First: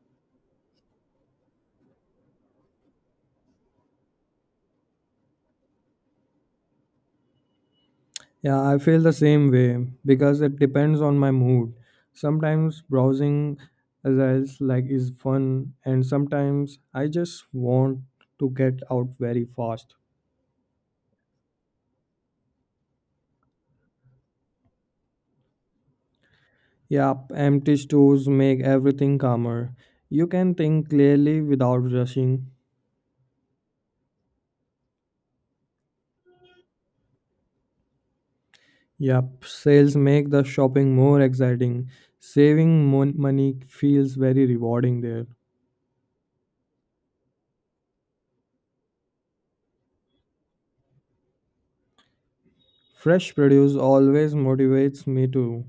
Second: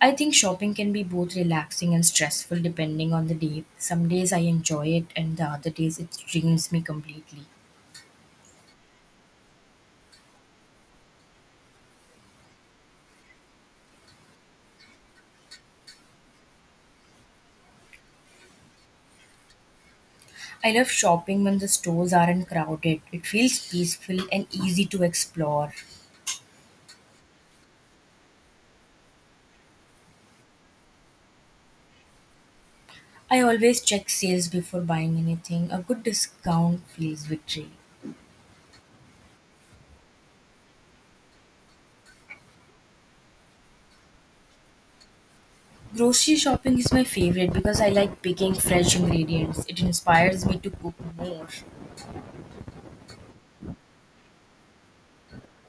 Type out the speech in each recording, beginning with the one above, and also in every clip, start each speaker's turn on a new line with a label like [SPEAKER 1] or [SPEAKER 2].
[SPEAKER 1] I think shopping can be both relaxing and stressful depending on the day. Some days I enjoy it, and the other days it drains me completely.
[SPEAKER 2] Yeah, I feel the same way because it depends on my mood. Sometimes browsing results like is fun and sometimes I just want to get out very fast.
[SPEAKER 1] I love shopping when the stores aren't crowded. It feels peaceful and easy to explore.
[SPEAKER 2] Yep, empty stores make everything calmer. You can think clearly without rushing.
[SPEAKER 1] I always check sales before buying anything. A good discount feels victory.
[SPEAKER 2] Yep, sales make the shopping more exciting. Saving money feels very rewarding there.
[SPEAKER 1] Grocery shopping is my favorite because I like picking fresh ingredients. It inspires me to cook more.
[SPEAKER 2] Fresh produce always motivates me too.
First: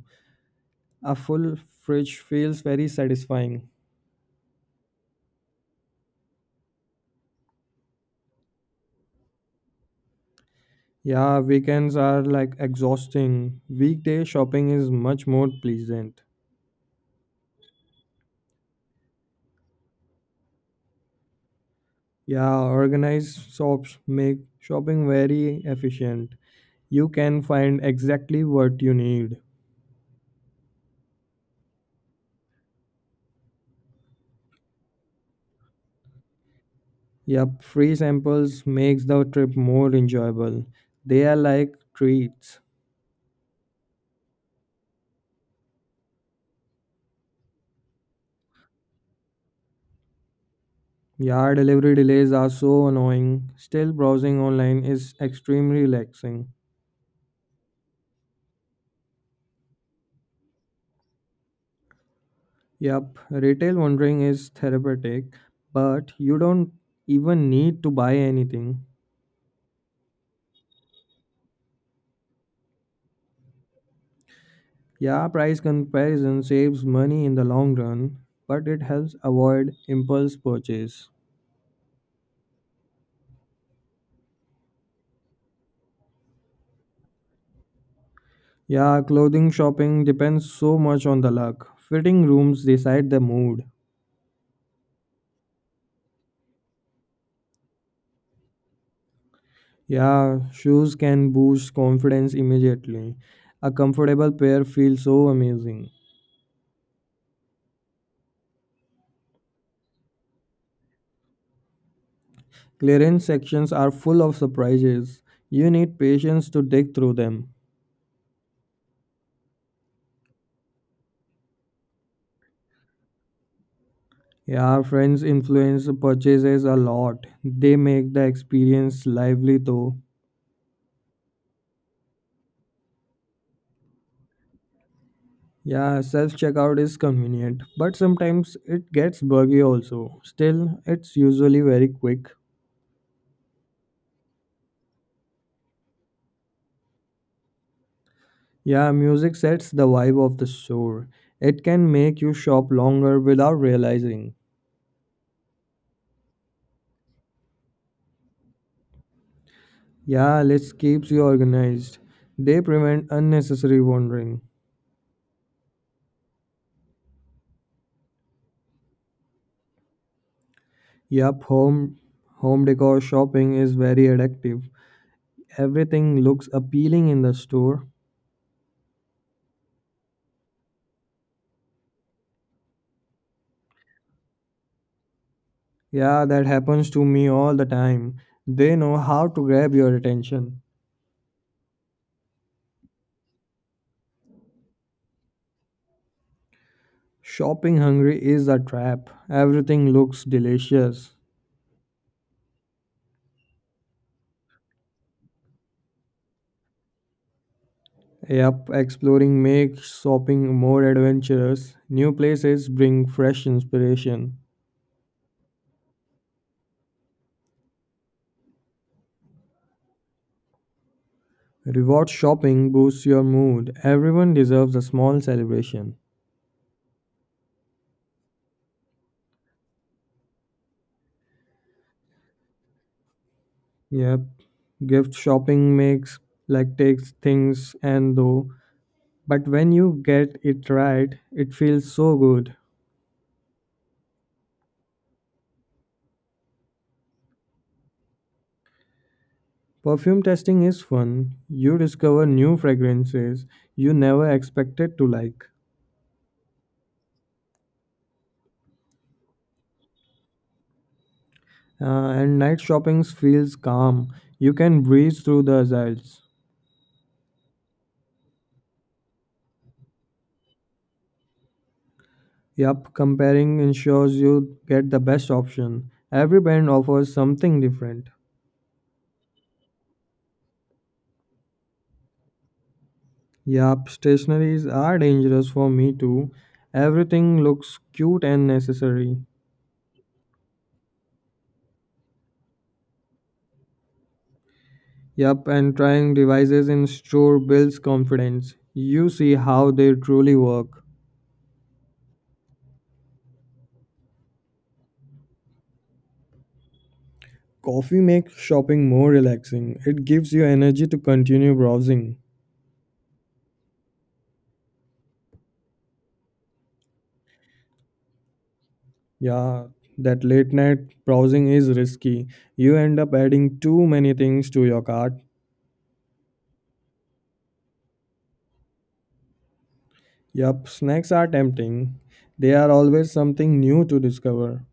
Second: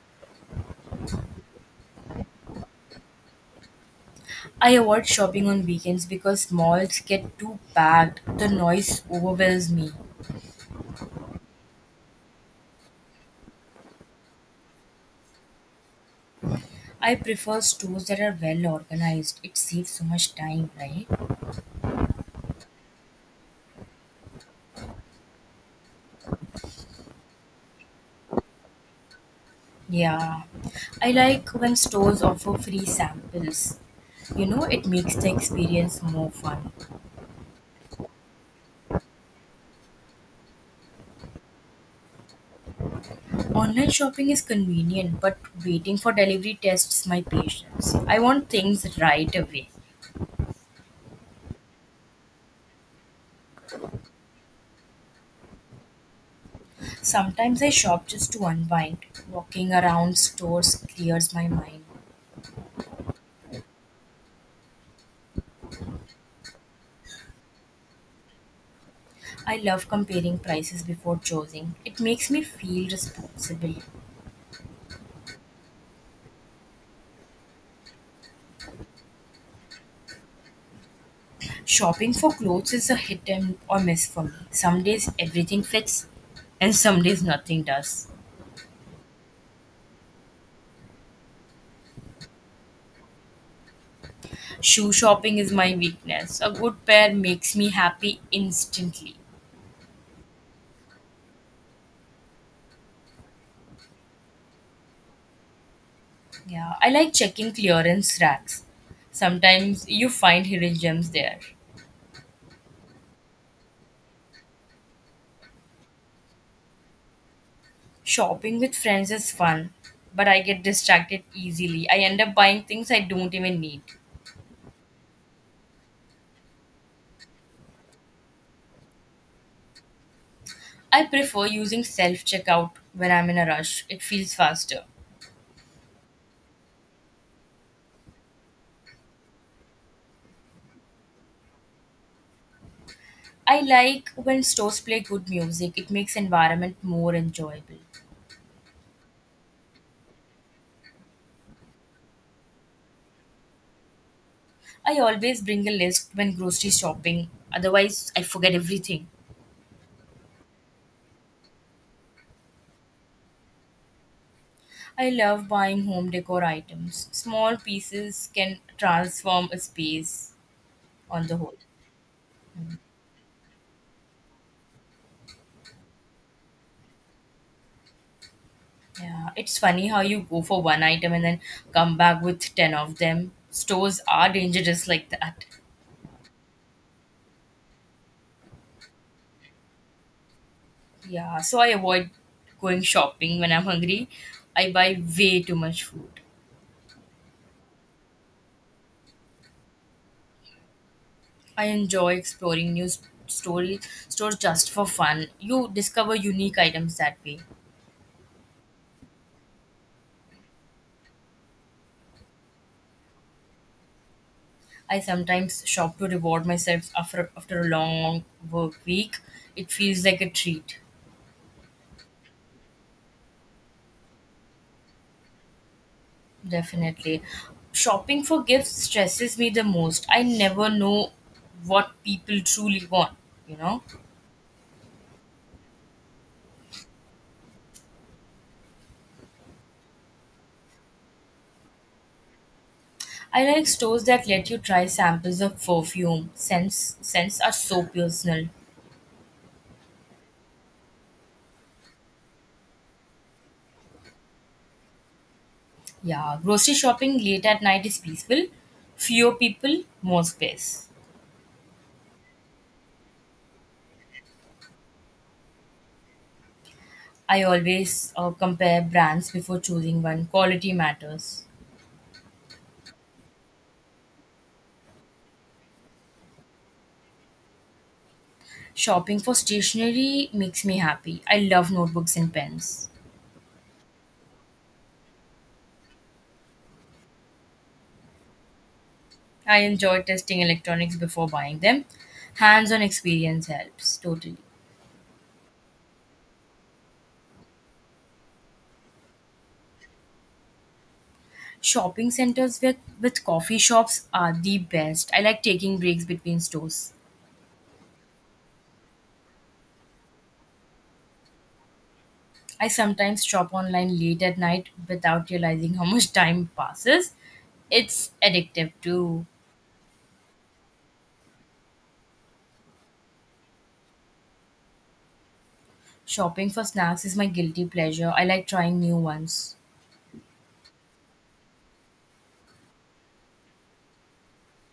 [SPEAKER 2] A full fridge feels very satisfying.
[SPEAKER 1] I avoid shopping on weekends because malls get too packed. The noise overwhelms me.
[SPEAKER 2] Yeah, weekends are like exhausting. Weekday shopping is much more pleasant.
[SPEAKER 1] I prefer stores that are well organized. It saves so much time, right?
[SPEAKER 2] Yeah, organized shops make shopping very efficient. You can find exactly what you need.
[SPEAKER 1] Yeah. I like when stores offer free samples. You know, it makes the experience more fun.
[SPEAKER 2] Yep, free samples makes the trip more enjoyable. They are like treats.
[SPEAKER 1] Online shopping is convenient, but waiting for delivery tests my patience. I want things right away.
[SPEAKER 2] Yeah, delivery delays are so annoying. Still browsing online is extremely relaxing.
[SPEAKER 1] Sometimes I shop just to unwind. Walking around stores clears my mind.
[SPEAKER 2] Yep, retail wandering is therapeutic, but you don't even need to buy anything.
[SPEAKER 1] I love comparing prices before choosing. It makes me feel responsible.
[SPEAKER 2] Yeah, price comparison saves money in the long run, but it helps avoid impulse purchase.
[SPEAKER 1] Shopping for clothes is a hit and or miss for me. Some days everything fits and some days nothing does.
[SPEAKER 2] Yeah, clothing shopping depends so much on the luck. Fitting rooms decide the mood.
[SPEAKER 1] Shoe shopping is my weakness. A good pair makes me happy instantly.
[SPEAKER 2] Yeah, shoes can boost confidence immediately. A comfortable pair feels so amazing.
[SPEAKER 1] Yeah, I like checking clearance racks. Sometimes you find hidden gems there.
[SPEAKER 2] Clearance sections are full of surprises. You need patience to dig through them.
[SPEAKER 1] Shopping with friends is fun, but I get distracted easily. I end up buying things I don't even need.
[SPEAKER 2] Yeah, friends influence purchases a lot. They make the experience lively though.
[SPEAKER 1] I prefer using self checkout when I'm in a rush, it feels faster.
[SPEAKER 2] Yeah, self checkout is convenient, but sometimes it gets buggy also. Still, it's usually very quick.
[SPEAKER 1] I like when stores play good music. It makes environment more enjoyable.
[SPEAKER 2] Yeah, music sets the vibe of the store. It can make you shop longer without realizing.
[SPEAKER 1] I always bring a list when grocery shopping. Otherwise, I forget everything.
[SPEAKER 2] Yeah, let's keeps you organized. They prevent unnecessary wandering.
[SPEAKER 1] I love buying home decor items. Small pieces can transform a space on the
[SPEAKER 2] Yup,
[SPEAKER 1] whole.
[SPEAKER 2] home decor shopping is very addictive. Everything looks appealing in the store.
[SPEAKER 1] Yeah, it's funny how you go for one item and then come back with 10 of them. Stores are dangerous like that.
[SPEAKER 2] Yeah, that happens to me all the time. They know how to grab your attention.
[SPEAKER 1] Yeah, so I avoid going shopping when I'm hungry. I buy way too much food.
[SPEAKER 2] Shopping hungry is a trap. Everything looks delicious.
[SPEAKER 1] I enjoy exploring new s- story stores just for fun. You discover unique items that way.
[SPEAKER 2] Yep, exploring makes shopping more adventurous. New places bring fresh inspiration.
[SPEAKER 1] I sometimes shop to reward myself after a long work week. It feels like a treat,
[SPEAKER 2] Reward shopping boosts your mood. Everyone deserves a small celebration.
[SPEAKER 1] definitely. Shopping for gifts stresses me the most. I never know what people truly want. You know,
[SPEAKER 2] Yep, gift shopping makes like takes things and though, but when you get it right, it feels so good.
[SPEAKER 1] I like stores that let you try samples of perfume. Scents are so personal.
[SPEAKER 2] Perfume testing is fun. You discover new fragrances you never expected to like.
[SPEAKER 1] Yeah, grocery shopping late at night is peaceful. Fewer people, more space.
[SPEAKER 2] And night shopping feels calm. You can breeze through the aisles.
[SPEAKER 1] I always compare brands before choosing one. Quality matters.
[SPEAKER 2] Yup, comparing ensures you get the best option. Every brand offers something different.
[SPEAKER 1] Shopping for stationery makes me happy. I love notebooks and pens.
[SPEAKER 2] Yup, stationaries are dangerous for me too. Everything looks cute and necessary.
[SPEAKER 1] I enjoy testing electronics before buying them. Hands on experience helps totally.
[SPEAKER 2] Yup, and trying devices in store builds confidence. You see how they truly work.
[SPEAKER 1] Shopping centers with coffee shops are the best. I like taking breaks between stores.
[SPEAKER 2] Coffee makes shopping more relaxing. It gives you energy to continue browsing.
[SPEAKER 1] I sometimes shop online late at night without realizing how much time passes. It's addictive too.
[SPEAKER 2] Yeah, that late night browsing is risky. You end up adding too many things to your cart.
[SPEAKER 1] Shopping for snacks is my guilty pleasure. I like trying new ones.
[SPEAKER 2] Yup, snacks are tempting. They are always something new to discover.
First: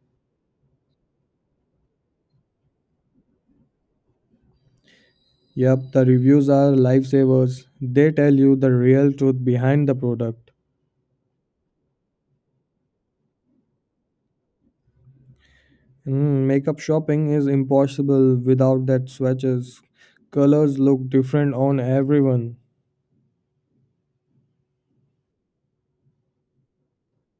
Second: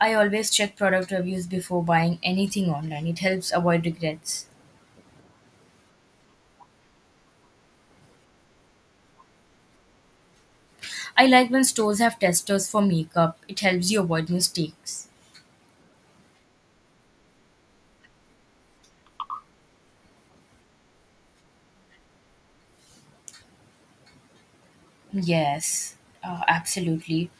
[SPEAKER 1] I always check product reviews before buying anything online. It helps avoid regrets.
[SPEAKER 2] Yup, the reviews are lifesavers. They tell you the real truth behind the product.
[SPEAKER 1] I like when stores have testers for makeup. It helps you avoid mistakes.
[SPEAKER 2] Mm, makeup shopping is impossible without that swatches. Colors look different on everyone.
[SPEAKER 1] Yes, absolutely.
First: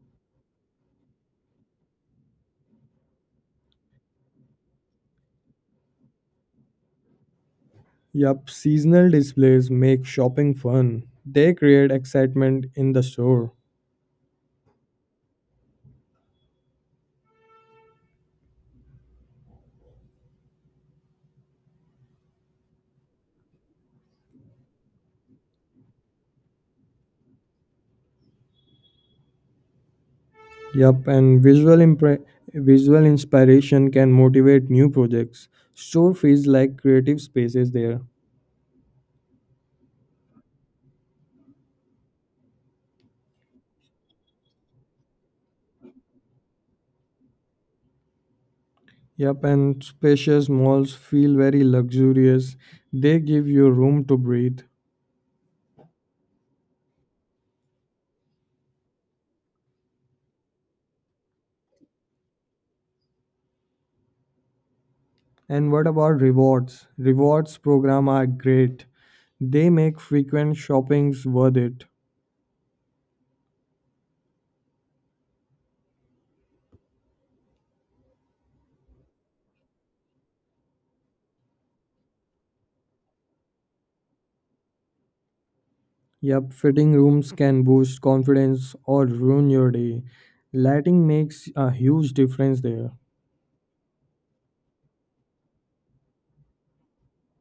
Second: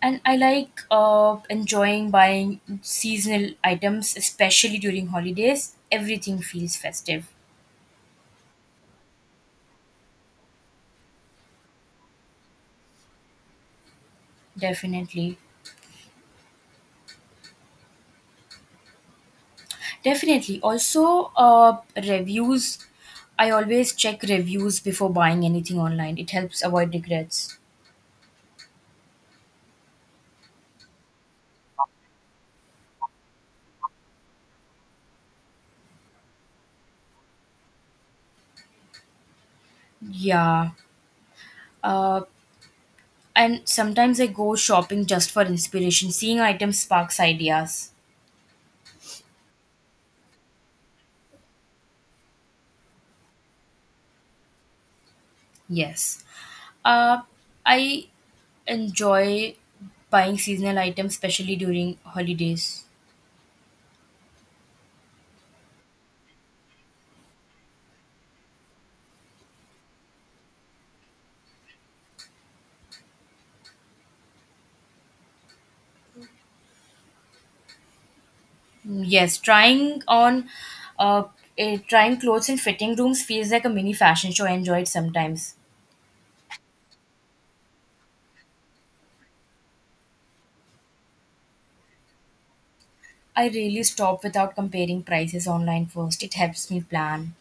[SPEAKER 1] And I like enjoying buying seasonal items, especially during holidays. Everything feels festive.
[SPEAKER 2] Yup, seasonal displays make shopping fun. They create excitement in the store.
[SPEAKER 1] Definitely. Definitely. Also, reviews. I always check reviews before buying anything online. It helps avoid regrets.
[SPEAKER 2] Yup, and visual inspiration can motivate new projects. Store feels like creative spaces there.
[SPEAKER 1] Yeah. Uh, and sometimes I go shopping just for inspiration. Seeing items sparks ideas.
[SPEAKER 2] Yup, and spacious malls feel very luxurious. They give you room to breathe.
[SPEAKER 1] Yes. Uh, I enjoy buying seasonal items, especially during holidays.
[SPEAKER 2] And what about rewards? Rewards program are great. They make frequent shoppings worth it.
[SPEAKER 1] Mm, yes, uh, trying clothes in fitting rooms feels like a mini fashion show. I enjoy it sometimes.
[SPEAKER 2] Yep, fitting rooms can boost confidence or ruin your day. Lighting makes a huge difference there.
[SPEAKER 1] I really stop without comparing prices online first. It helps me plan.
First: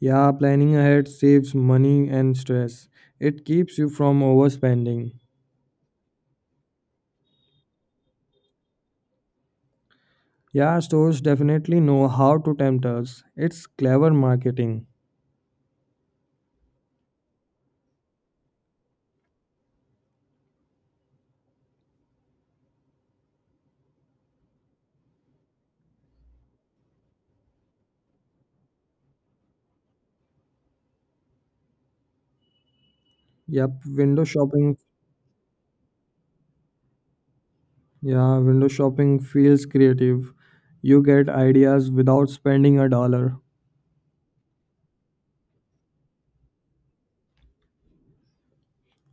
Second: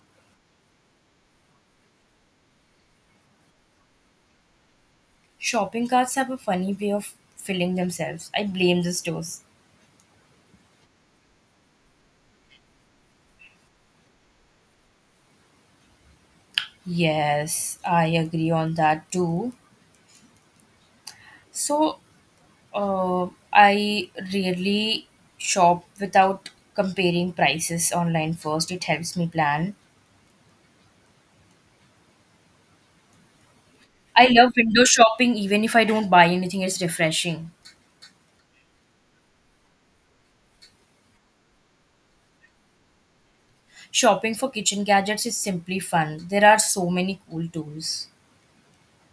[SPEAKER 2] Yeah, planning ahead saves money and stress. It keeps you from overspending.
[SPEAKER 1] Shopping carts have a funny way of filling themselves. I blame the stores.
[SPEAKER 2] Yeah, stores definitely know how to tempt us. It's clever marketing.
[SPEAKER 1] Yes, I agree on that too. So I rarely shop without comparing prices online first. It helps me plan.
[SPEAKER 2] Yep, window
[SPEAKER 1] I love
[SPEAKER 2] shopping.
[SPEAKER 1] window shopping even if I don't buy anything, it's refreshing.
[SPEAKER 2] Yeah, window shopping feels creative. You get ideas without spending a dollar.
[SPEAKER 1] Shopping for kitchen gadgets is simply fun. There are so many cool tools.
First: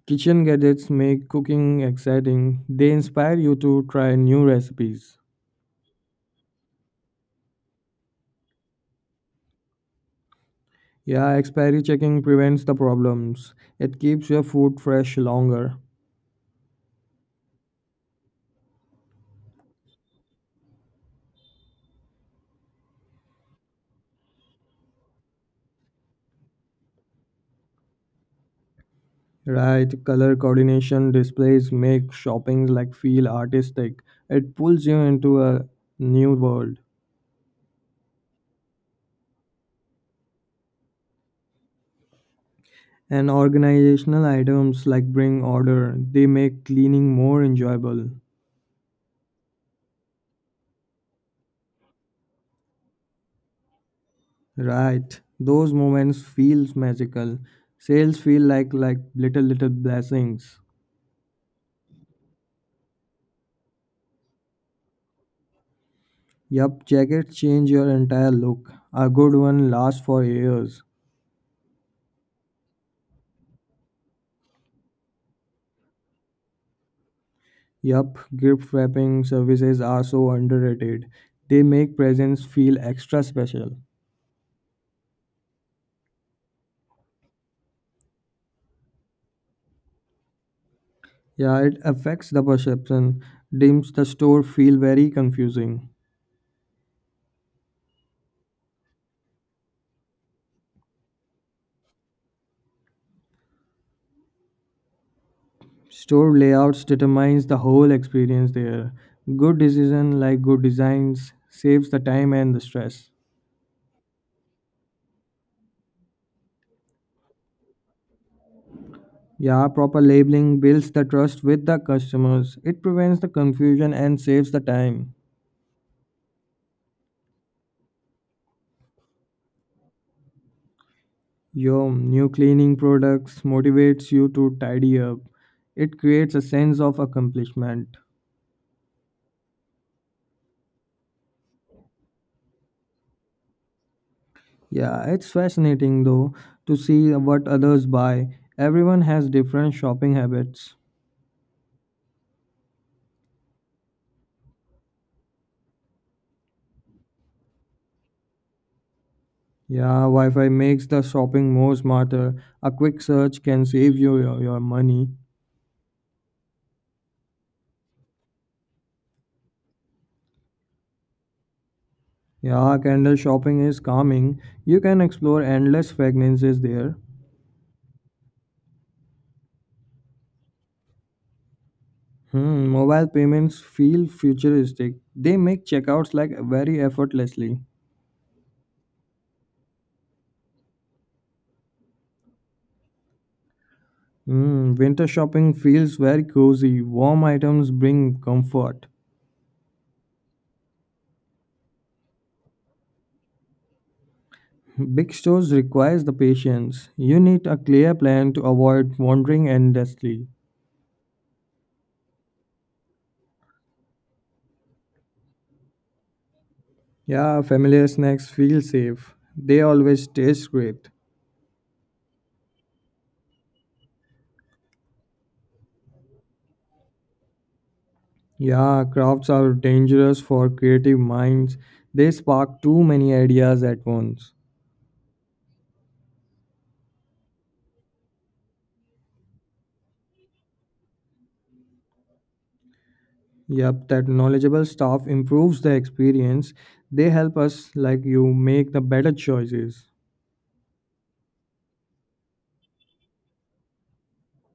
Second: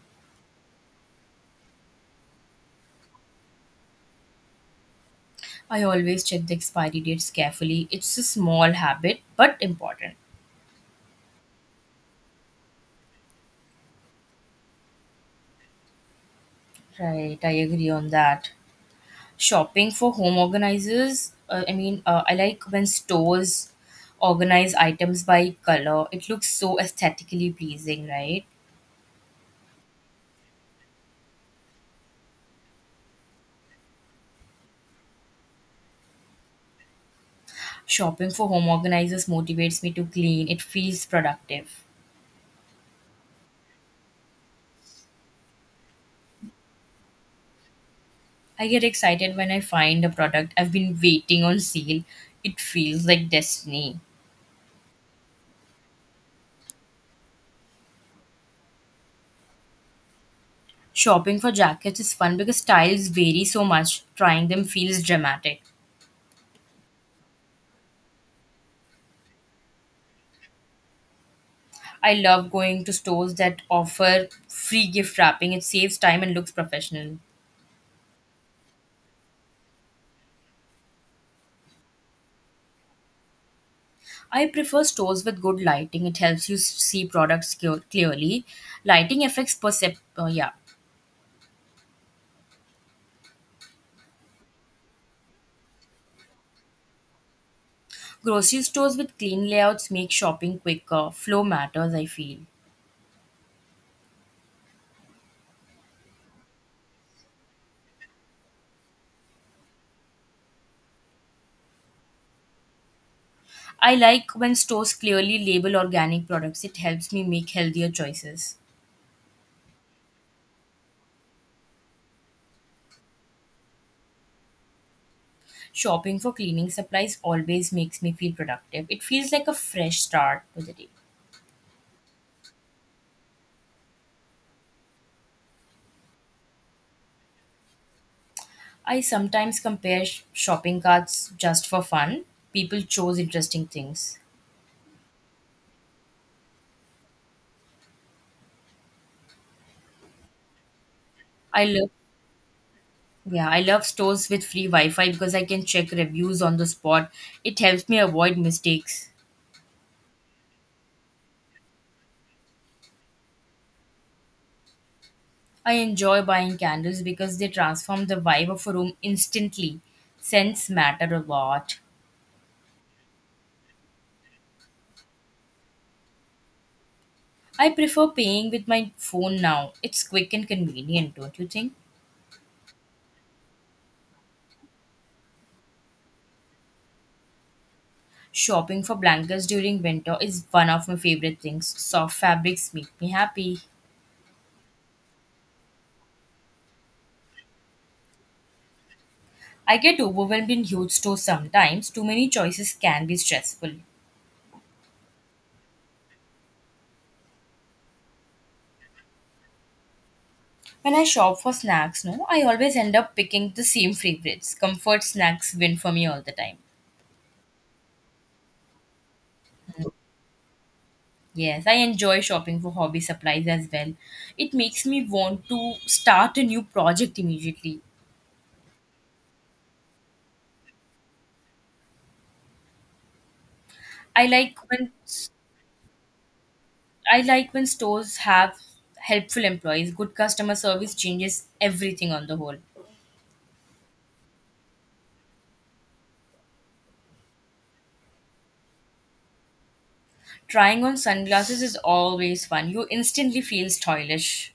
[SPEAKER 2] Kitchen gadgets make cooking exciting. They inspire you to try new recipes.
[SPEAKER 1] I always check the expiry dates carefully. It's a small habit but important.
[SPEAKER 2] Yeah, expiry checking prevents the problems. It keeps your food fresh longer.
[SPEAKER 1] Right, I agree on that. Shopping for home organizers I mean I like when stores organize items by color. It looks so aesthetically pleasing, right?
[SPEAKER 2] Right, color coordination displays make shopping like feel artistic. It pulls you into a new world.
[SPEAKER 1] Shopping for home organizers motivates me to clean. It feels productive.
[SPEAKER 2] And organizational items like bring order, they make cleaning more enjoyable.
[SPEAKER 1] I get excited when I find a product I've been waiting on sale. It feels like destiny.
[SPEAKER 2] Right, those moments feels magical. Sales feel like like little blessings.
[SPEAKER 1] Shopping for jackets is fun because styles vary so much. Trying them feels dramatic.
[SPEAKER 2] Yup, jackets change your entire look. A good one lasts for years.
[SPEAKER 1] I love going to stores that offer free gift wrapping. It saves time and looks professional.
[SPEAKER 2] Yup, gift wrapping services are so underrated. They make presents feel extra special.
[SPEAKER 1] I prefer stores with good lighting. It helps you see products clearly. Lighting affects percep. Yeah,
[SPEAKER 2] Yeah, it affects the perception, dims the store feel very confusing.
[SPEAKER 1] grocery stores with clean layouts make shopping quicker. Flow matters, I feel.
[SPEAKER 2] Store layouts determines the whole experience there. Good decision like good designs saves the time and the stress.
[SPEAKER 1] I like when stores clearly label organic products. It helps me make healthier choices.
[SPEAKER 2] Yeah, proper labeling builds the trust with the customers. It prevents the confusion and saves the time.
[SPEAKER 1] Shopping for cleaning supplies always makes me feel productive. It feels like a fresh start to the day.
[SPEAKER 2] Your new cleaning products motivates you to tidy up. It creates a sense of accomplishment.
[SPEAKER 1] I sometimes compare shopping carts just for fun. People chose interesting things.
[SPEAKER 2] Yeah, it's fascinating though to see what others buy. Everyone has different shopping habits.
[SPEAKER 1] I love Yeah, I love stores with free Wi Fi because I can check reviews on the spot. It helps me avoid mistakes.
[SPEAKER 2] Yeah, Wi Fi makes the shopping more smarter. A quick search can save you your money.
[SPEAKER 1] I enjoy buying candles because they transform the vibe of a room instantly. Scents matter a lot.
[SPEAKER 2] Yeah, candle shopping is calming. You can explore endless fragrances there.
[SPEAKER 1] I prefer paying with my phone now. It's quick and convenient, don't you think?
[SPEAKER 2] Hmm, mobile payments feel futuristic. They make checkouts like very effortlessly.
[SPEAKER 1] Shopping for blankets during winter is one of my favorite things. Soft fabrics make me happy.
[SPEAKER 2] Mm, winter shopping feels very cozy. Warm items bring comfort.
[SPEAKER 1] I get overwhelmed in huge stores sometimes. Too many choices can be stressful.
[SPEAKER 2] Big stores requires the patience. You need a clear plan to avoid wandering endlessly.
[SPEAKER 1] When I shop for snacks, no, I always end up picking the same favorites. Comfort snacks win for me all the time.
[SPEAKER 2] Yeah, familiar snacks feel safe. They always taste great.
[SPEAKER 1] Yes, I enjoy shopping for hobby supplies as well. It makes me want to start a new project immediately.
[SPEAKER 2] Yeah, crafts are dangerous for creative minds. They spark too many ideas at
[SPEAKER 1] I
[SPEAKER 2] once.
[SPEAKER 1] like when I like when stores have helpful employees. Good customer service changes everything on the whole.
[SPEAKER 2] Yep, that knowledgeable staff improves the experience. They help us, like you, make the better choices.
[SPEAKER 1] Trying on sunglasses is always fun. You instantly feel stylish.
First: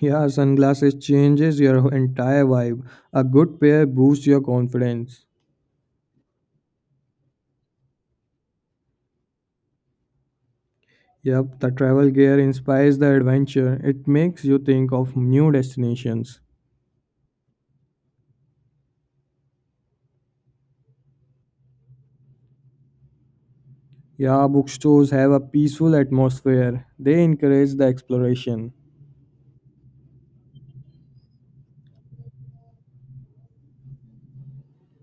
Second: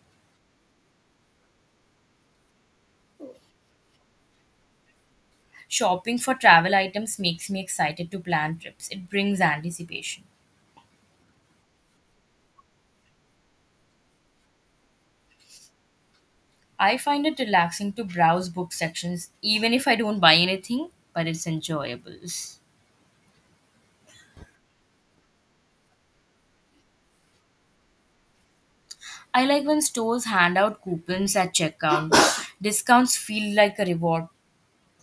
[SPEAKER 2] Yeah, sunglasses changes your entire vibe. A good pair boosts your confidence.
[SPEAKER 1] Shopping for travel items makes me excited to plan trips. It brings anticipation.
[SPEAKER 2] Yep, the travel gear inspires the adventure. It makes you think of new destinations.
[SPEAKER 1] I find it relaxing to browse book sections even if I don't buy anything, but it's enjoyable.
[SPEAKER 2] Yeah, bookstores have a peaceful atmosphere. They encourage the exploration.
[SPEAKER 1] I like when stores hand out coupons at checkout. Discounts feel like a reward.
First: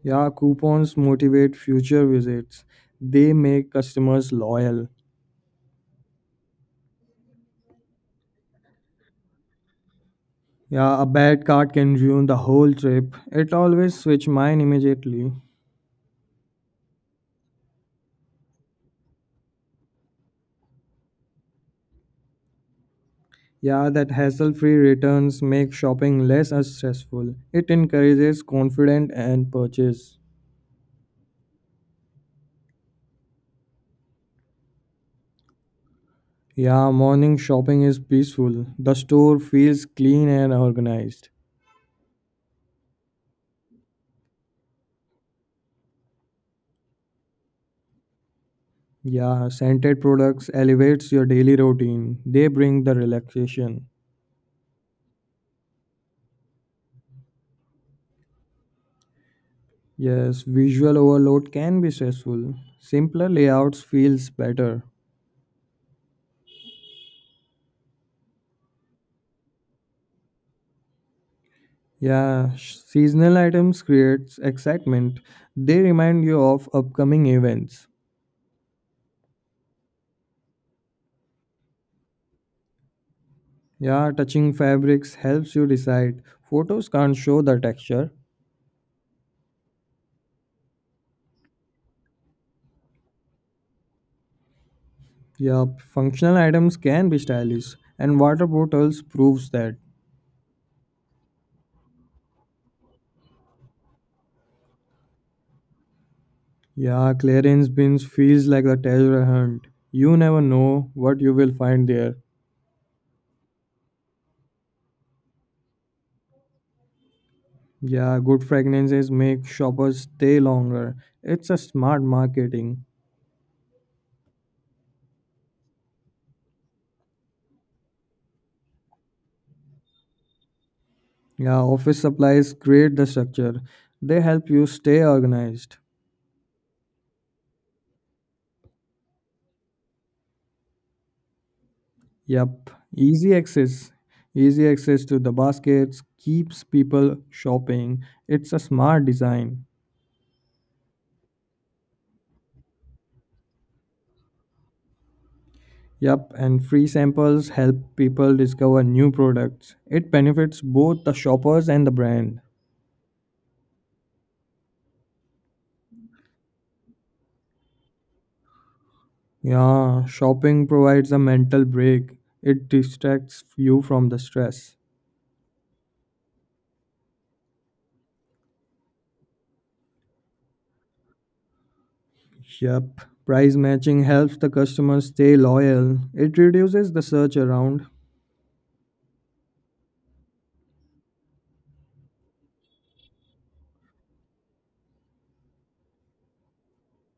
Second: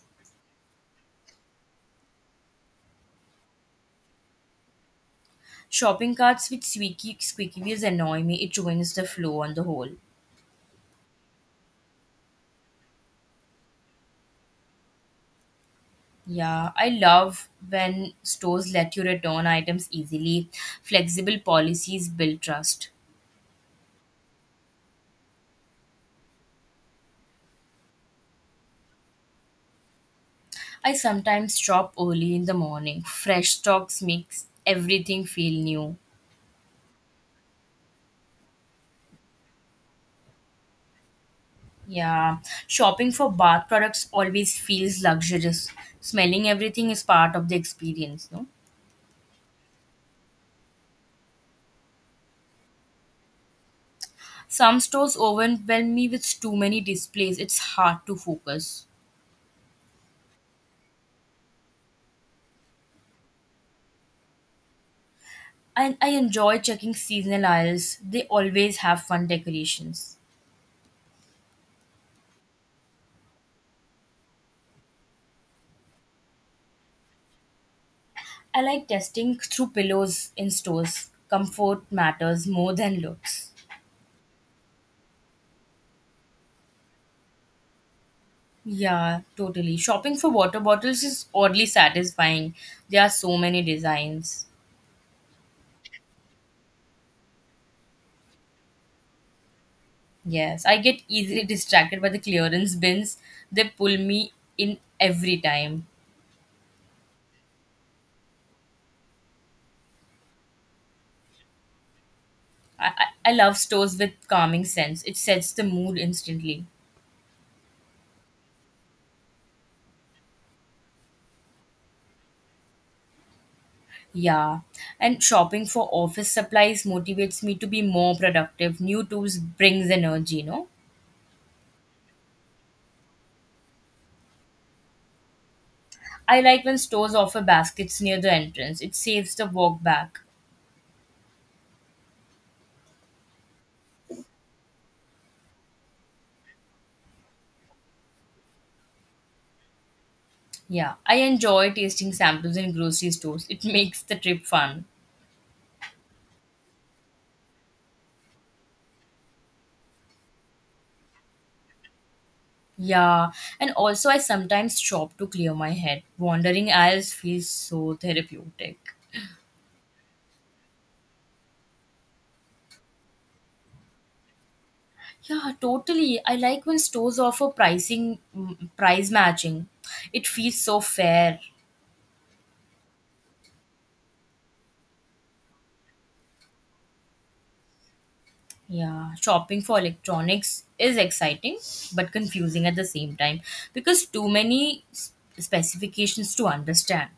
[SPEAKER 2] Yeah, coupons motivate future visits. They make customers loyal.
[SPEAKER 1] Shopping carts with squeaky wheels annoy me. It ruins the flow on the whole.
[SPEAKER 2] Yeah, a bad card can ruin the whole trip. It always switch mine immediately.
[SPEAKER 1] Yeah, I love when stores let you return items easily. Flexible policies build trust.
[SPEAKER 2] Yeah, that hassle free returns make shopping less as stressful. It encourages confidence and purchase.
[SPEAKER 1] I sometimes shop early in the morning. Fresh stocks makes everything feel new.
[SPEAKER 2] Yeah, morning shopping is peaceful. The store feels clean and organized.
[SPEAKER 1] Yeah, shopping for bath products always feels luxurious. Smelling everything is part of the experience, no?
[SPEAKER 2] Yeah, scented products elevates your daily routine. They bring the relaxation.
[SPEAKER 1] Some stores overwhelm me with too many displays. It's hard to focus.
[SPEAKER 2] Yes, visual overload can be stressful. Simpler layouts feels better.
[SPEAKER 1] And I enjoy checking seasonal aisles. They always have fun decorations.
[SPEAKER 2] Yeah, seasonal items creates excitement. They remind you of upcoming events.
[SPEAKER 1] I like testing through pillows in stores. Comfort matters more than looks.
[SPEAKER 2] Yeah, touching fabrics helps you decide. Photos can't show the texture.
[SPEAKER 1] Yeah, totally. Shopping for water bottles is oddly satisfying. There are so many designs.
[SPEAKER 2] Yup, functional items can be stylish, and water bottles proves that.
[SPEAKER 1] Yes, I get easily distracted by the clearance bins. They pull me in every time.
[SPEAKER 2] Yeah, clearance bins feels like a treasure hunt. You never know what you will find there.
[SPEAKER 1] I, I love stores with calming sense. It sets the mood instantly.
[SPEAKER 2] Yeah, good fragrances make shoppers stay longer. It's a smart marketing.
[SPEAKER 1] Yeah, and shopping for office supplies motivates me to be more productive. New tools brings energy, no?
[SPEAKER 2] Yeah, office supplies create the structure. They help you stay organized.
[SPEAKER 1] I like when stores offer baskets near the entrance. It saves the walk back.
[SPEAKER 2] Yep, easy access. Easy access to the baskets keeps people shopping. It's a smart design.
[SPEAKER 1] Yeah, I enjoy tasting samples in grocery stores. It makes the trip fun.
[SPEAKER 2] Yep, and free samples help people discover new products. It benefits both the shoppers and the brand.
[SPEAKER 1] Yeah, and also I sometimes stop to clear my head. Wandering aisles feels so therapeutic.
[SPEAKER 2] Yeah, shopping provides a mental break. It distracts you from the stress.
[SPEAKER 1] Yeah, totally. I like when stores offer price matching. It feels so fair.
[SPEAKER 2] Yep, price matching helps the customer stay loyal. It reduces the search around.
[SPEAKER 1] Yeah, shopping for electronics is exciting but confusing at the same time because too many specifications to understand.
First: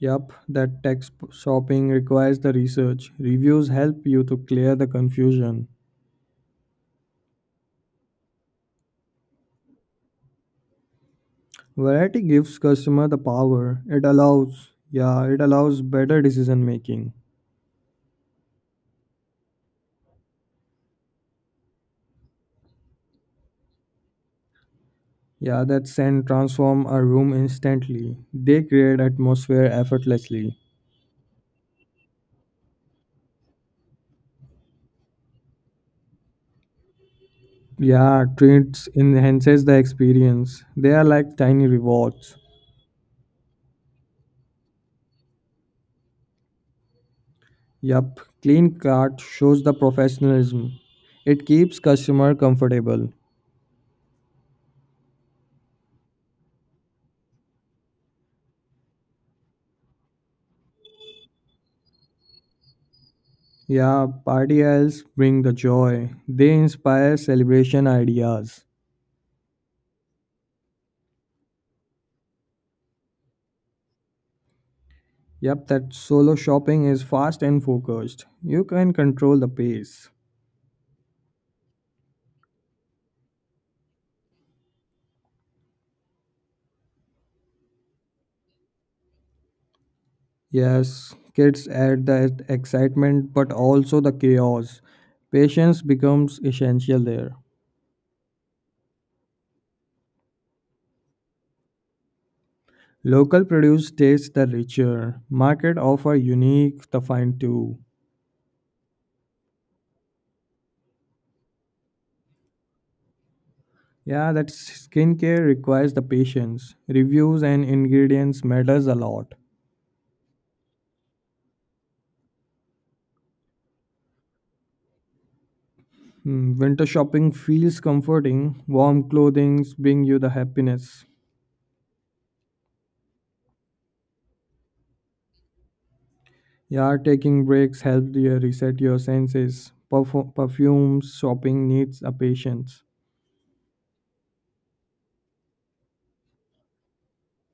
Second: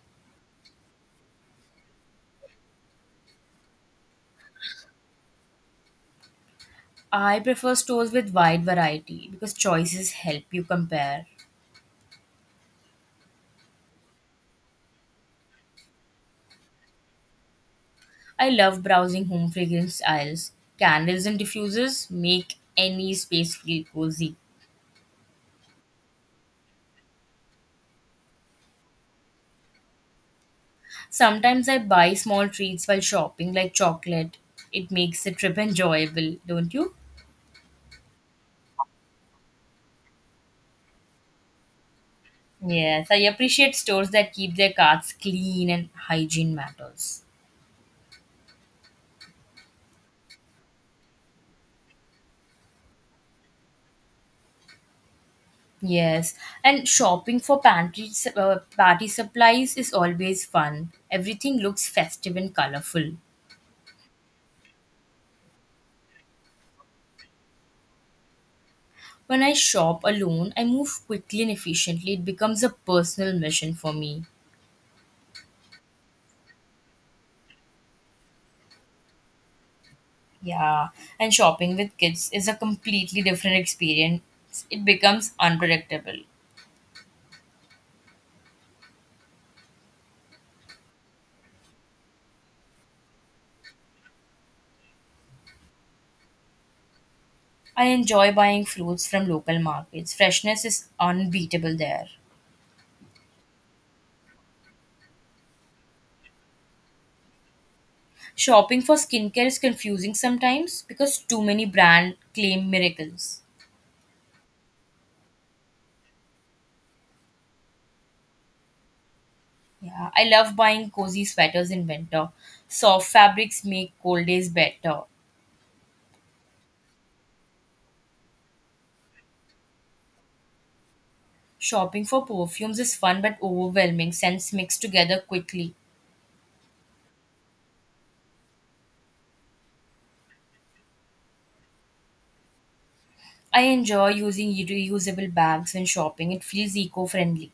[SPEAKER 2] Yup, that text shopping requires the research. Reviews help you to clear the confusion.
[SPEAKER 1] I prefer stores with wide variety because choices help you compare.
[SPEAKER 2] Variety gives customer the power. It allows, yeah, it allows better decision making.
[SPEAKER 1] I love browsing home fragrance aisles. Candles and diffusers make any space feel cozy.
[SPEAKER 2] Yeah, that scent transform a room instantly. They create atmosphere effortlessly.
[SPEAKER 1] Sometimes I buy small treats while shopping, like chocolate. It makes the trip enjoyable, don't you?
[SPEAKER 2] Yeah, treats enhances the experience. They are like tiny rewards.
[SPEAKER 1] Yes, I appreciate stores that keep their carts clean and hygiene matters.
[SPEAKER 2] Yup, clean cart shows the professionalism. It keeps customer comfortable.
[SPEAKER 1] Yes, and shopping for party supplies is always fun. Everything looks festive and colorful.
[SPEAKER 2] Yeah, party owls bring the joy. They inspire celebration ideas.
[SPEAKER 1] When I shop alone, I move quickly and efficiently. It becomes a personal mission for me.
[SPEAKER 2] Yep, that solo shopping is fast and focused. You can control the pace.
[SPEAKER 1] Yeah, and shopping with kids is a completely different experience. It becomes unpredictable.
[SPEAKER 2] Yes, kids add the excitement but also the chaos. Patience becomes essential there.
[SPEAKER 1] I enjoy buying fruits from local markets. Freshness is unbeatable there.
[SPEAKER 2] Local produce tastes the richer. Market offer unique the fine too.
[SPEAKER 1] Shopping for skincare is confusing sometimes because too many brands claim miracles.
[SPEAKER 2] Yeah, that skincare requires the patience. Reviews and ingredients matters a lot.
[SPEAKER 1] Yeah, I love buying cozy sweaters in winter. Soft fabrics make cold days better.
[SPEAKER 2] Hmm, winter shopping feels comforting. Warm clothing bring you the happiness.
[SPEAKER 1] Shopping for perfumes is fun but overwhelming, scents mix together quickly.
[SPEAKER 2] Yeah, taking breaks help you reset your senses. Perfumes shopping needs a patience.
[SPEAKER 1] I enjoy using reusable bags when shopping, it feels eco friendly.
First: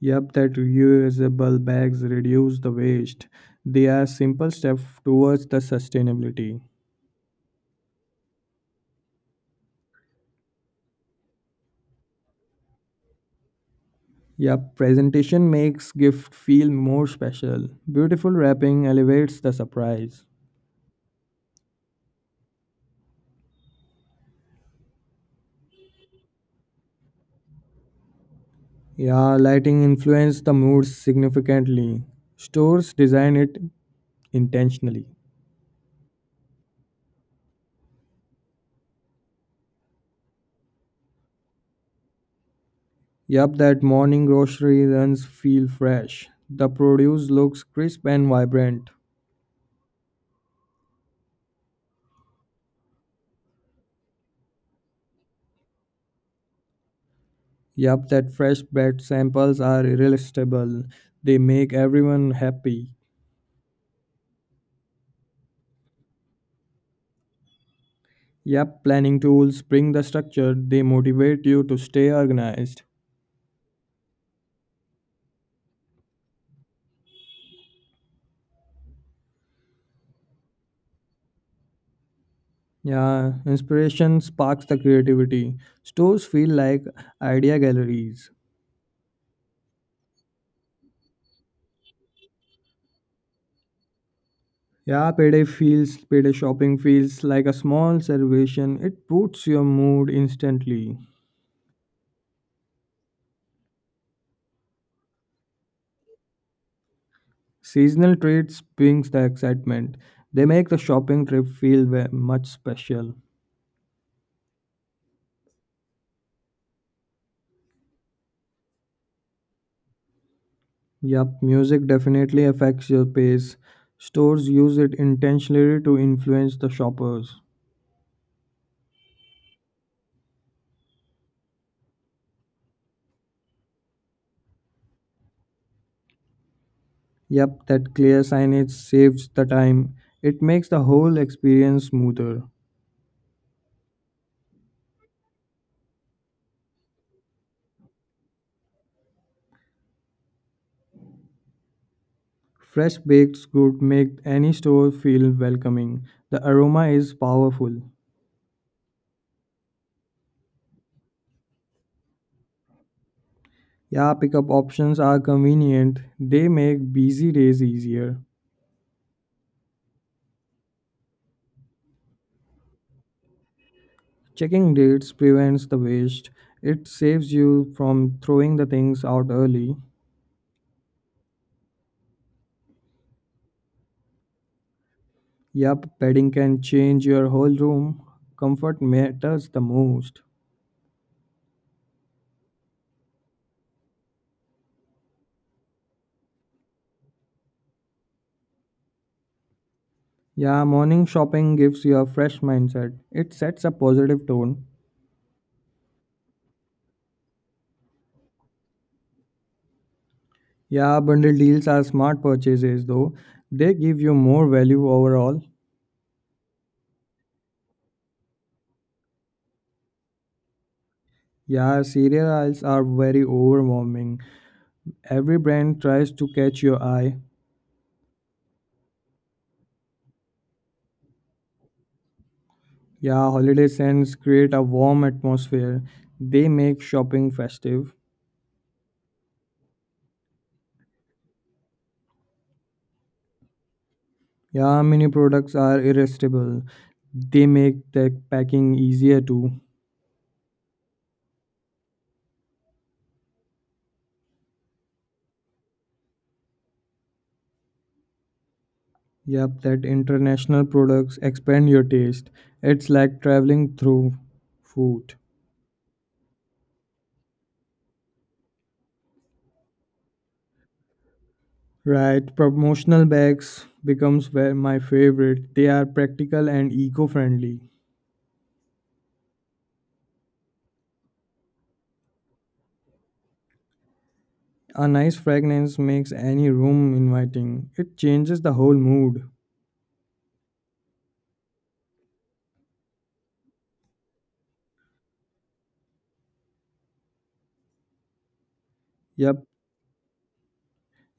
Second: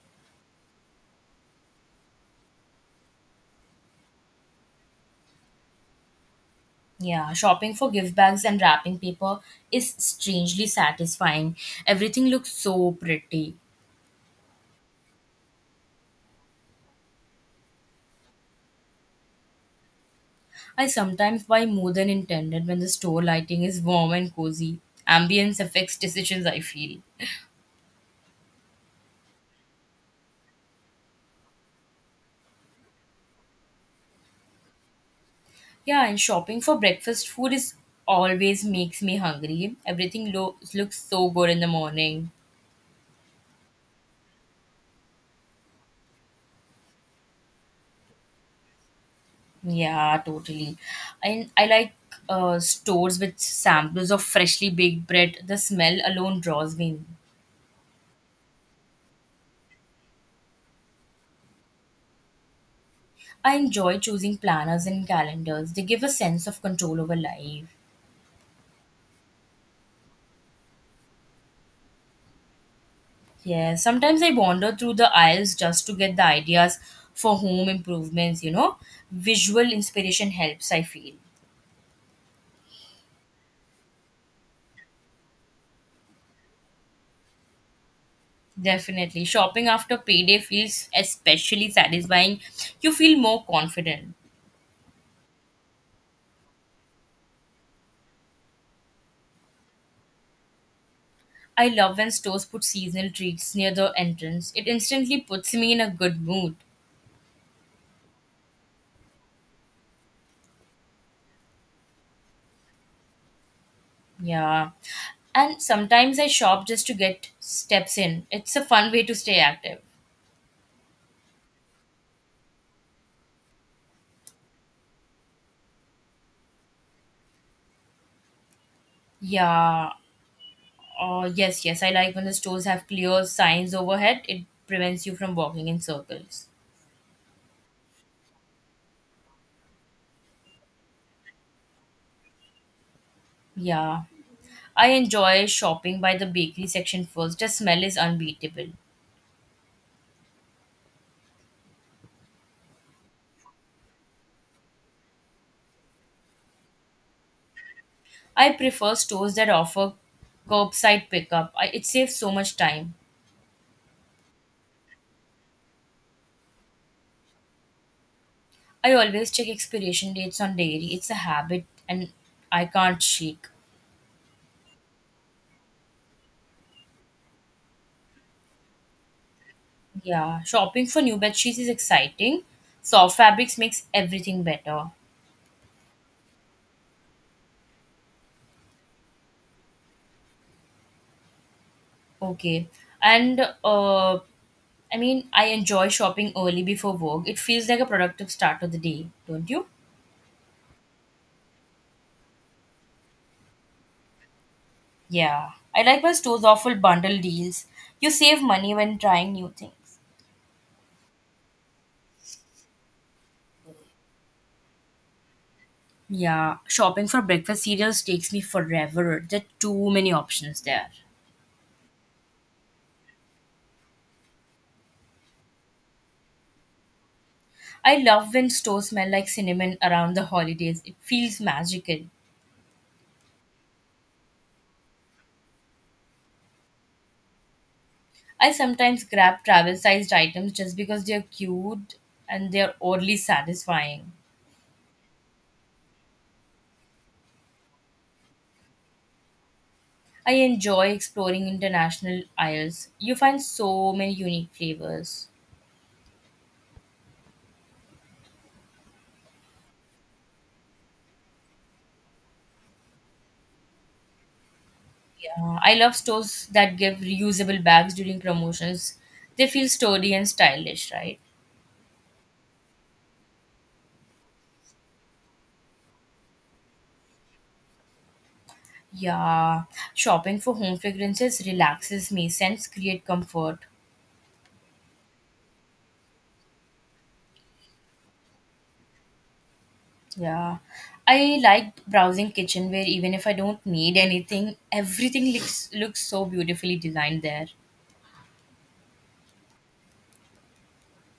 [SPEAKER 2] Yep, that reusable bags reduce the waste. They are simple steps towards the sustainability.
[SPEAKER 1] Yeah, shopping for gift bags and wrapping paper is strangely satisfying. Everything looks so pretty.
[SPEAKER 2] Yep, presentation makes gift feel more special. Beautiful wrapping elevates the surprise.
[SPEAKER 1] I sometimes buy more than intended when the store lighting is warm and cozy. Ambience affects decisions, I feel.
[SPEAKER 2] Yeah, lighting influence the mood significantly. Stores design it intentionally.
[SPEAKER 1] Yeah, and shopping for breakfast food is always makes me hungry. Everything looks so good in the morning.
[SPEAKER 2] Yup, that morning grocery runs feel fresh. The produce looks crisp and vibrant.
[SPEAKER 1] Yeah, totally. And I like stores with samples of freshly baked bread. The smell alone draws me in.
[SPEAKER 2] Yup, that fresh bread samples are irresistible. They make everyone happy.
[SPEAKER 1] I enjoy choosing planners and calendars. They give a sense of control over life.
[SPEAKER 2] Yup, planning tools bring the structure. They motivate you to stay organized.
[SPEAKER 1] Yeah, sometimes I wander through the aisles just to get the ideas for home improvements, you know. Visual inspiration helps, I feel.
[SPEAKER 2] Yeah, inspiration sparks the creativity. Stores feel like idea galleries.
[SPEAKER 1] Definitely. Shopping after payday feels especially satisfying. You feel more confident.
[SPEAKER 2] Yeah, payday shopping feels like a small celebration. It boosts your mood instantly.
[SPEAKER 1] I love when stores put seasonal treats near the entrance. It instantly puts me in a good mood.
[SPEAKER 2] Seasonal treats brings the excitement. They make the shopping trip much special.
[SPEAKER 1] Yeah. And sometimes I shop just to get steps in. It's a fun way to stay active.
[SPEAKER 2] Yup, music definitely affects your pace. Stores use it intentionally to influence the shoppers.
[SPEAKER 1] Yeah. Oh, yes, yes. I like when the stores have clear signs overhead. It prevents you from walking in circles.
[SPEAKER 2] Yup, that clear signage saves the time. It makes the whole experience smoother.
[SPEAKER 1] Yeah. I enjoy shopping by the bakery section first. The smell is unbeatable.
[SPEAKER 2] Fresh baked goods make any store feel welcoming. The aroma is powerful.
[SPEAKER 1] I prefer stores that offer curbside pickup. It saves so much time.
[SPEAKER 2] Yeah, pickup options are convenient. They make busy days easier.
[SPEAKER 1] I always check expiration dates on dairy. It's a habit and I can't shake.
[SPEAKER 2] Checking dates prevents the waste. It saves you from throwing the things out early.
[SPEAKER 1] Yeah, shopping for new bed sheets is exciting. Soft fabrics makes everything better.
[SPEAKER 2] Yup, bedding can change your whole room. Comfort matters the most.
[SPEAKER 1] Okay. And uh I enjoy shopping early before work. It feels like a productive start of the day, don't you?
[SPEAKER 2] Yeah, morning shopping gives you a fresh mindset. It sets a positive tone.
[SPEAKER 1] Yeah. I like my store's awful bundle deals. You save money when trying new things.
[SPEAKER 2] Yeah, bundle deals are smart purchases though. They give you more value overall.
[SPEAKER 1] Yeah, shopping for breakfast cereals takes me forever. There are too many options there.
[SPEAKER 2] Yeah, cereal aisles are very overwhelming. Every brand tries to catch your eye.
[SPEAKER 1] I love when stores smell like cinnamon around the holidays. It feels magical.
[SPEAKER 2] Yeah, holiday scents create a warm atmosphere. They make shopping festive.
[SPEAKER 1] I sometimes grab travel sized items just because they're cute and they're oddly satisfying.
[SPEAKER 2] Yeah, mini products are irresistible. They make the packing easier too.
[SPEAKER 1] I enjoy exploring international aisles. You find so many unique flavors.
[SPEAKER 2] Yep, that international products expand your taste. It's like traveling through food.
[SPEAKER 1] Yeah, I love stores that give reusable bags during promotions. They feel sturdy and stylish, right?
[SPEAKER 2] Right, promotional bags becomes where my favorite. They are practical and eco-friendly.
[SPEAKER 1] Yeah, shopping for home fragrances relaxes me. Scents create comfort.
[SPEAKER 2] A nice fragrance makes any room inviting. It changes the whole mood.
[SPEAKER 1] Yeah, I liked browsing kitchenware even if I don't need anything. Everything looks so beautifully designed there.
[SPEAKER 2] Yep,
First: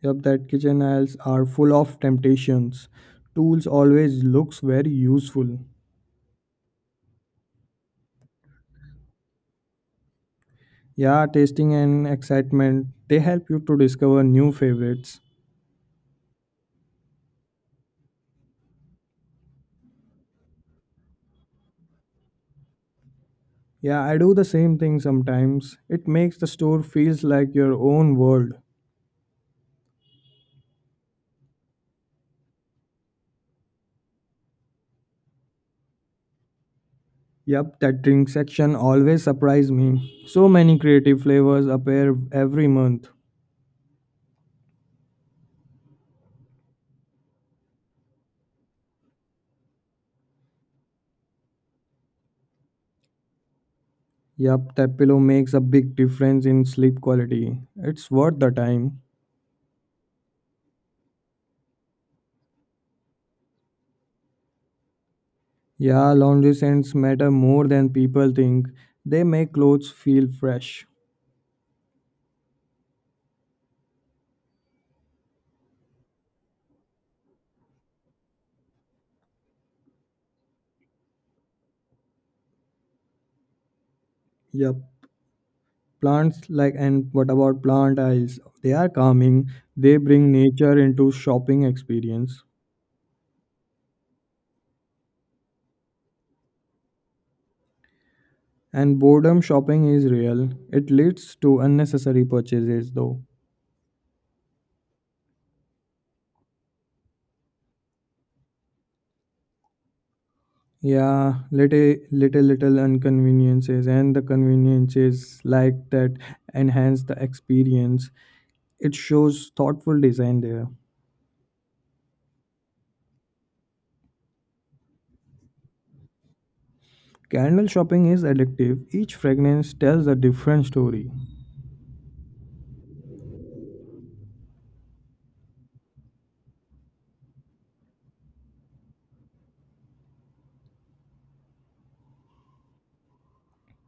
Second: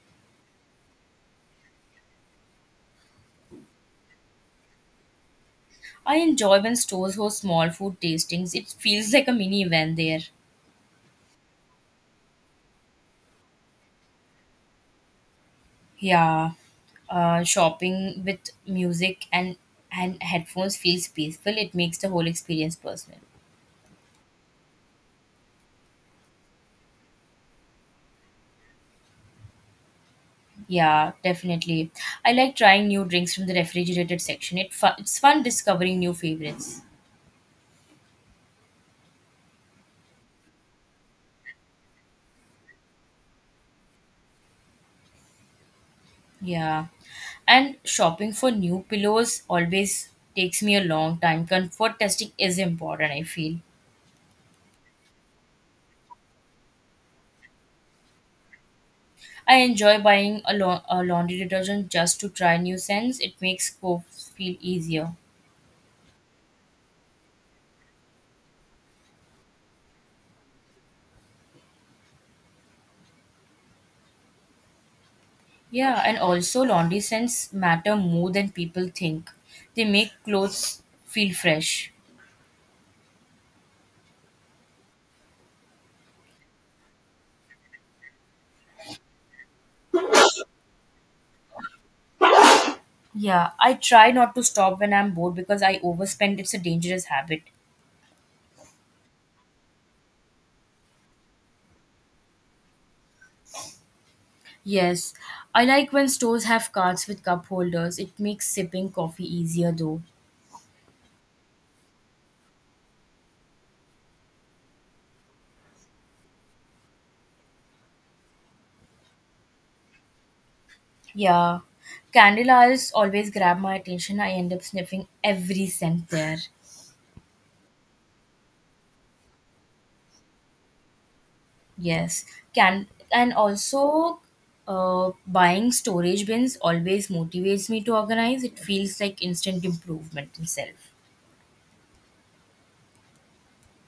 [SPEAKER 2] Yep, that kitchen aisles are full of temptations. Tools always looks very useful.
[SPEAKER 1] I enjoy when stores host small food tastings. It feels like a mini event there.
[SPEAKER 2] Yeah, tasting and excitement, they help you to discover new favorites.
[SPEAKER 1] Yeah, shopping with music and headphones feels peaceful. It makes the whole experience personal.
[SPEAKER 2] Yeah, I do the same thing sometimes. It makes the store feels like your own world.
[SPEAKER 1] Yeah, definitely. I like trying new drinks from the refrigerated section. It's fun discovering new favorites.
[SPEAKER 2] Yep, that drink section always surprise me. So many creative flavors appear every month.
[SPEAKER 1] Yeah. And shopping for new pillows always takes me a long time. Comfort testing is important, I feel.
[SPEAKER 2] Yep, that pillow makes a big difference in sleep quality. It's worth the time.
[SPEAKER 1] I enjoy buying a laundry detergent just to try new scents. It makes clothes feel easier.
[SPEAKER 2] Yeah, laundry scents matter more than people think. They make clothes feel fresh.
[SPEAKER 1] Yeah, and also laundry scents matter more than people think. They make clothes feel fresh.
[SPEAKER 2] Yep. Plants like and what about plant aisles? They are calming. They bring nature into shopping experience.
[SPEAKER 1] Yeah, I try not to stop when I'm bored because I overspend. It's a dangerous habit.
[SPEAKER 2] And boredom shopping is real. It leads to unnecessary purchases though.
[SPEAKER 1] Yes, I like when stores have carts with cup holders. It makes sipping coffee easier though.
[SPEAKER 2] Yeah, little inconveniences and the conveniences like that enhance the experience. It shows thoughtful design there.
[SPEAKER 1] Yeah, candle aisles always grab my attention. I end up sniffing every scent there.
[SPEAKER 2] Candle shopping is addictive. Each fragrance tells a different story.
[SPEAKER 1] Yes, can and also buying storage bins always motivates me to organize. It feels like instant improvement in self.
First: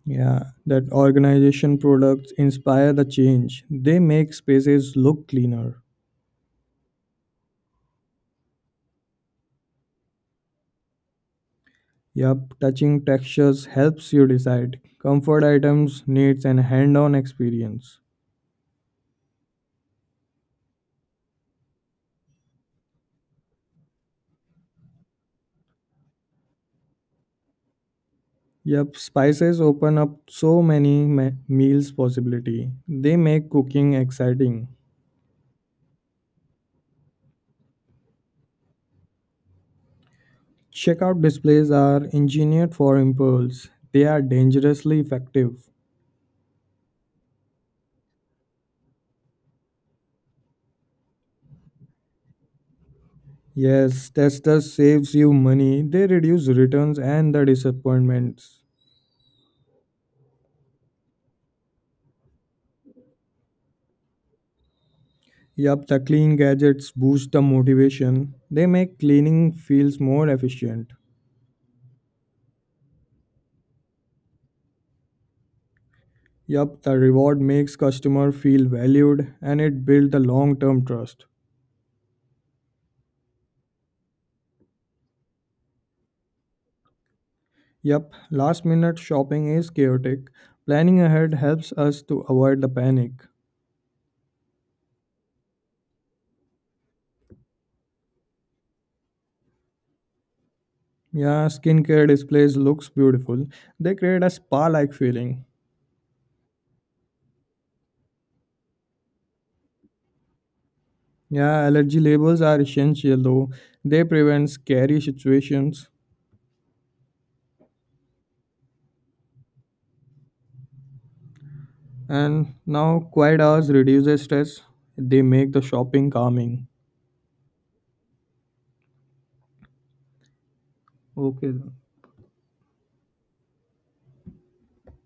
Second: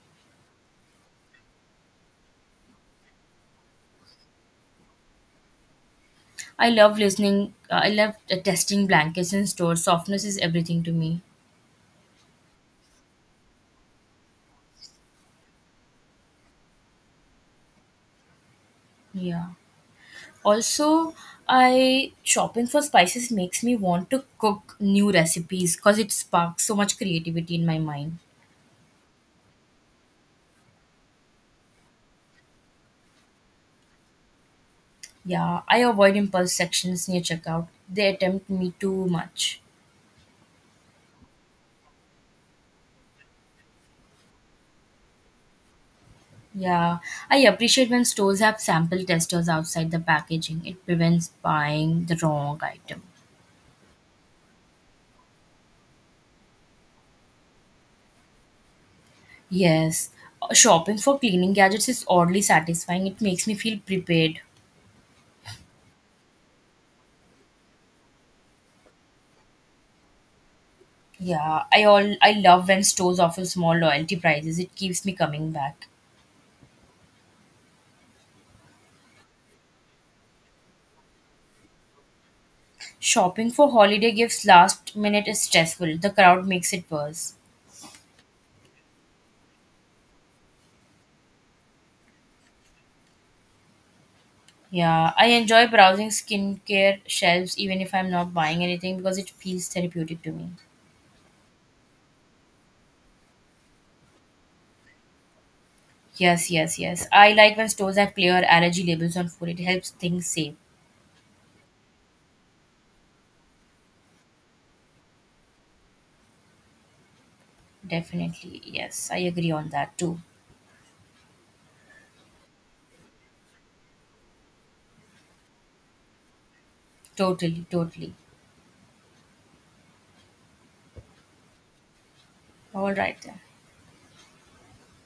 [SPEAKER 2] Yeah, that organization products inspire the change. They make spaces look cleaner.
[SPEAKER 1] I love listening. I love testing blankets in stores. Softness is everything to me.
[SPEAKER 2] Yup, touching textures helps you decide. Comfort items needs an hand-on experience.
[SPEAKER 1] Yeah. Also, I shopping for spices makes me want to cook new recipes because it sparks so much creativity in my mind.
[SPEAKER 2] Yup, spices open up so many meals possibility. They make cooking exciting.
[SPEAKER 1] Yeah, I avoid impulse sections near checkout. They tempt me too much.
[SPEAKER 2] Checkout displays are engineered for impulse. They are dangerously effective.
[SPEAKER 1] Yeah, I appreciate when stores have sample testers outside the packaging. It prevents buying the wrong item.
[SPEAKER 2] Yes, testers saves you money. They reduce returns and the disappointments.
[SPEAKER 1] Yes, shopping for cleaning gadgets is oddly satisfying. It makes me feel prepared.
[SPEAKER 2] Yup, the clean gadgets boost the motivation. They make cleaning feels more efficient.
[SPEAKER 1] Yeah, I love when stores offer small loyalty prizes. It keeps me coming back.
[SPEAKER 2] Yup, the reward makes customer feel valued and it builds the long-term trust.
[SPEAKER 1] Shopping for holiday gifts last minute is stressful. The crowd makes it worse.
[SPEAKER 2] Yup, last minute shopping is chaotic. Planning ahead helps us to avoid the panic.
[SPEAKER 1] Yeah, I enjoy browsing skincare shelves even if I'm not buying anything because it feels therapeutic to me.
[SPEAKER 2] Yeah, skincare displays looks beautiful. They create a spa-like feeling.
[SPEAKER 1] Yes, yes, yes. I like when stores have clear allergy labels on food. It helps things safe.
[SPEAKER 2] Yeah, allergy labels are essential though. They prevent scary situations.
[SPEAKER 1] Definitely. Yes, I agree on that too.
[SPEAKER 2] And now, quiet hours reduces stress. They make the shopping calming.
[SPEAKER 1] Totally, totally.
[SPEAKER 2] Okay.
[SPEAKER 1] All right then.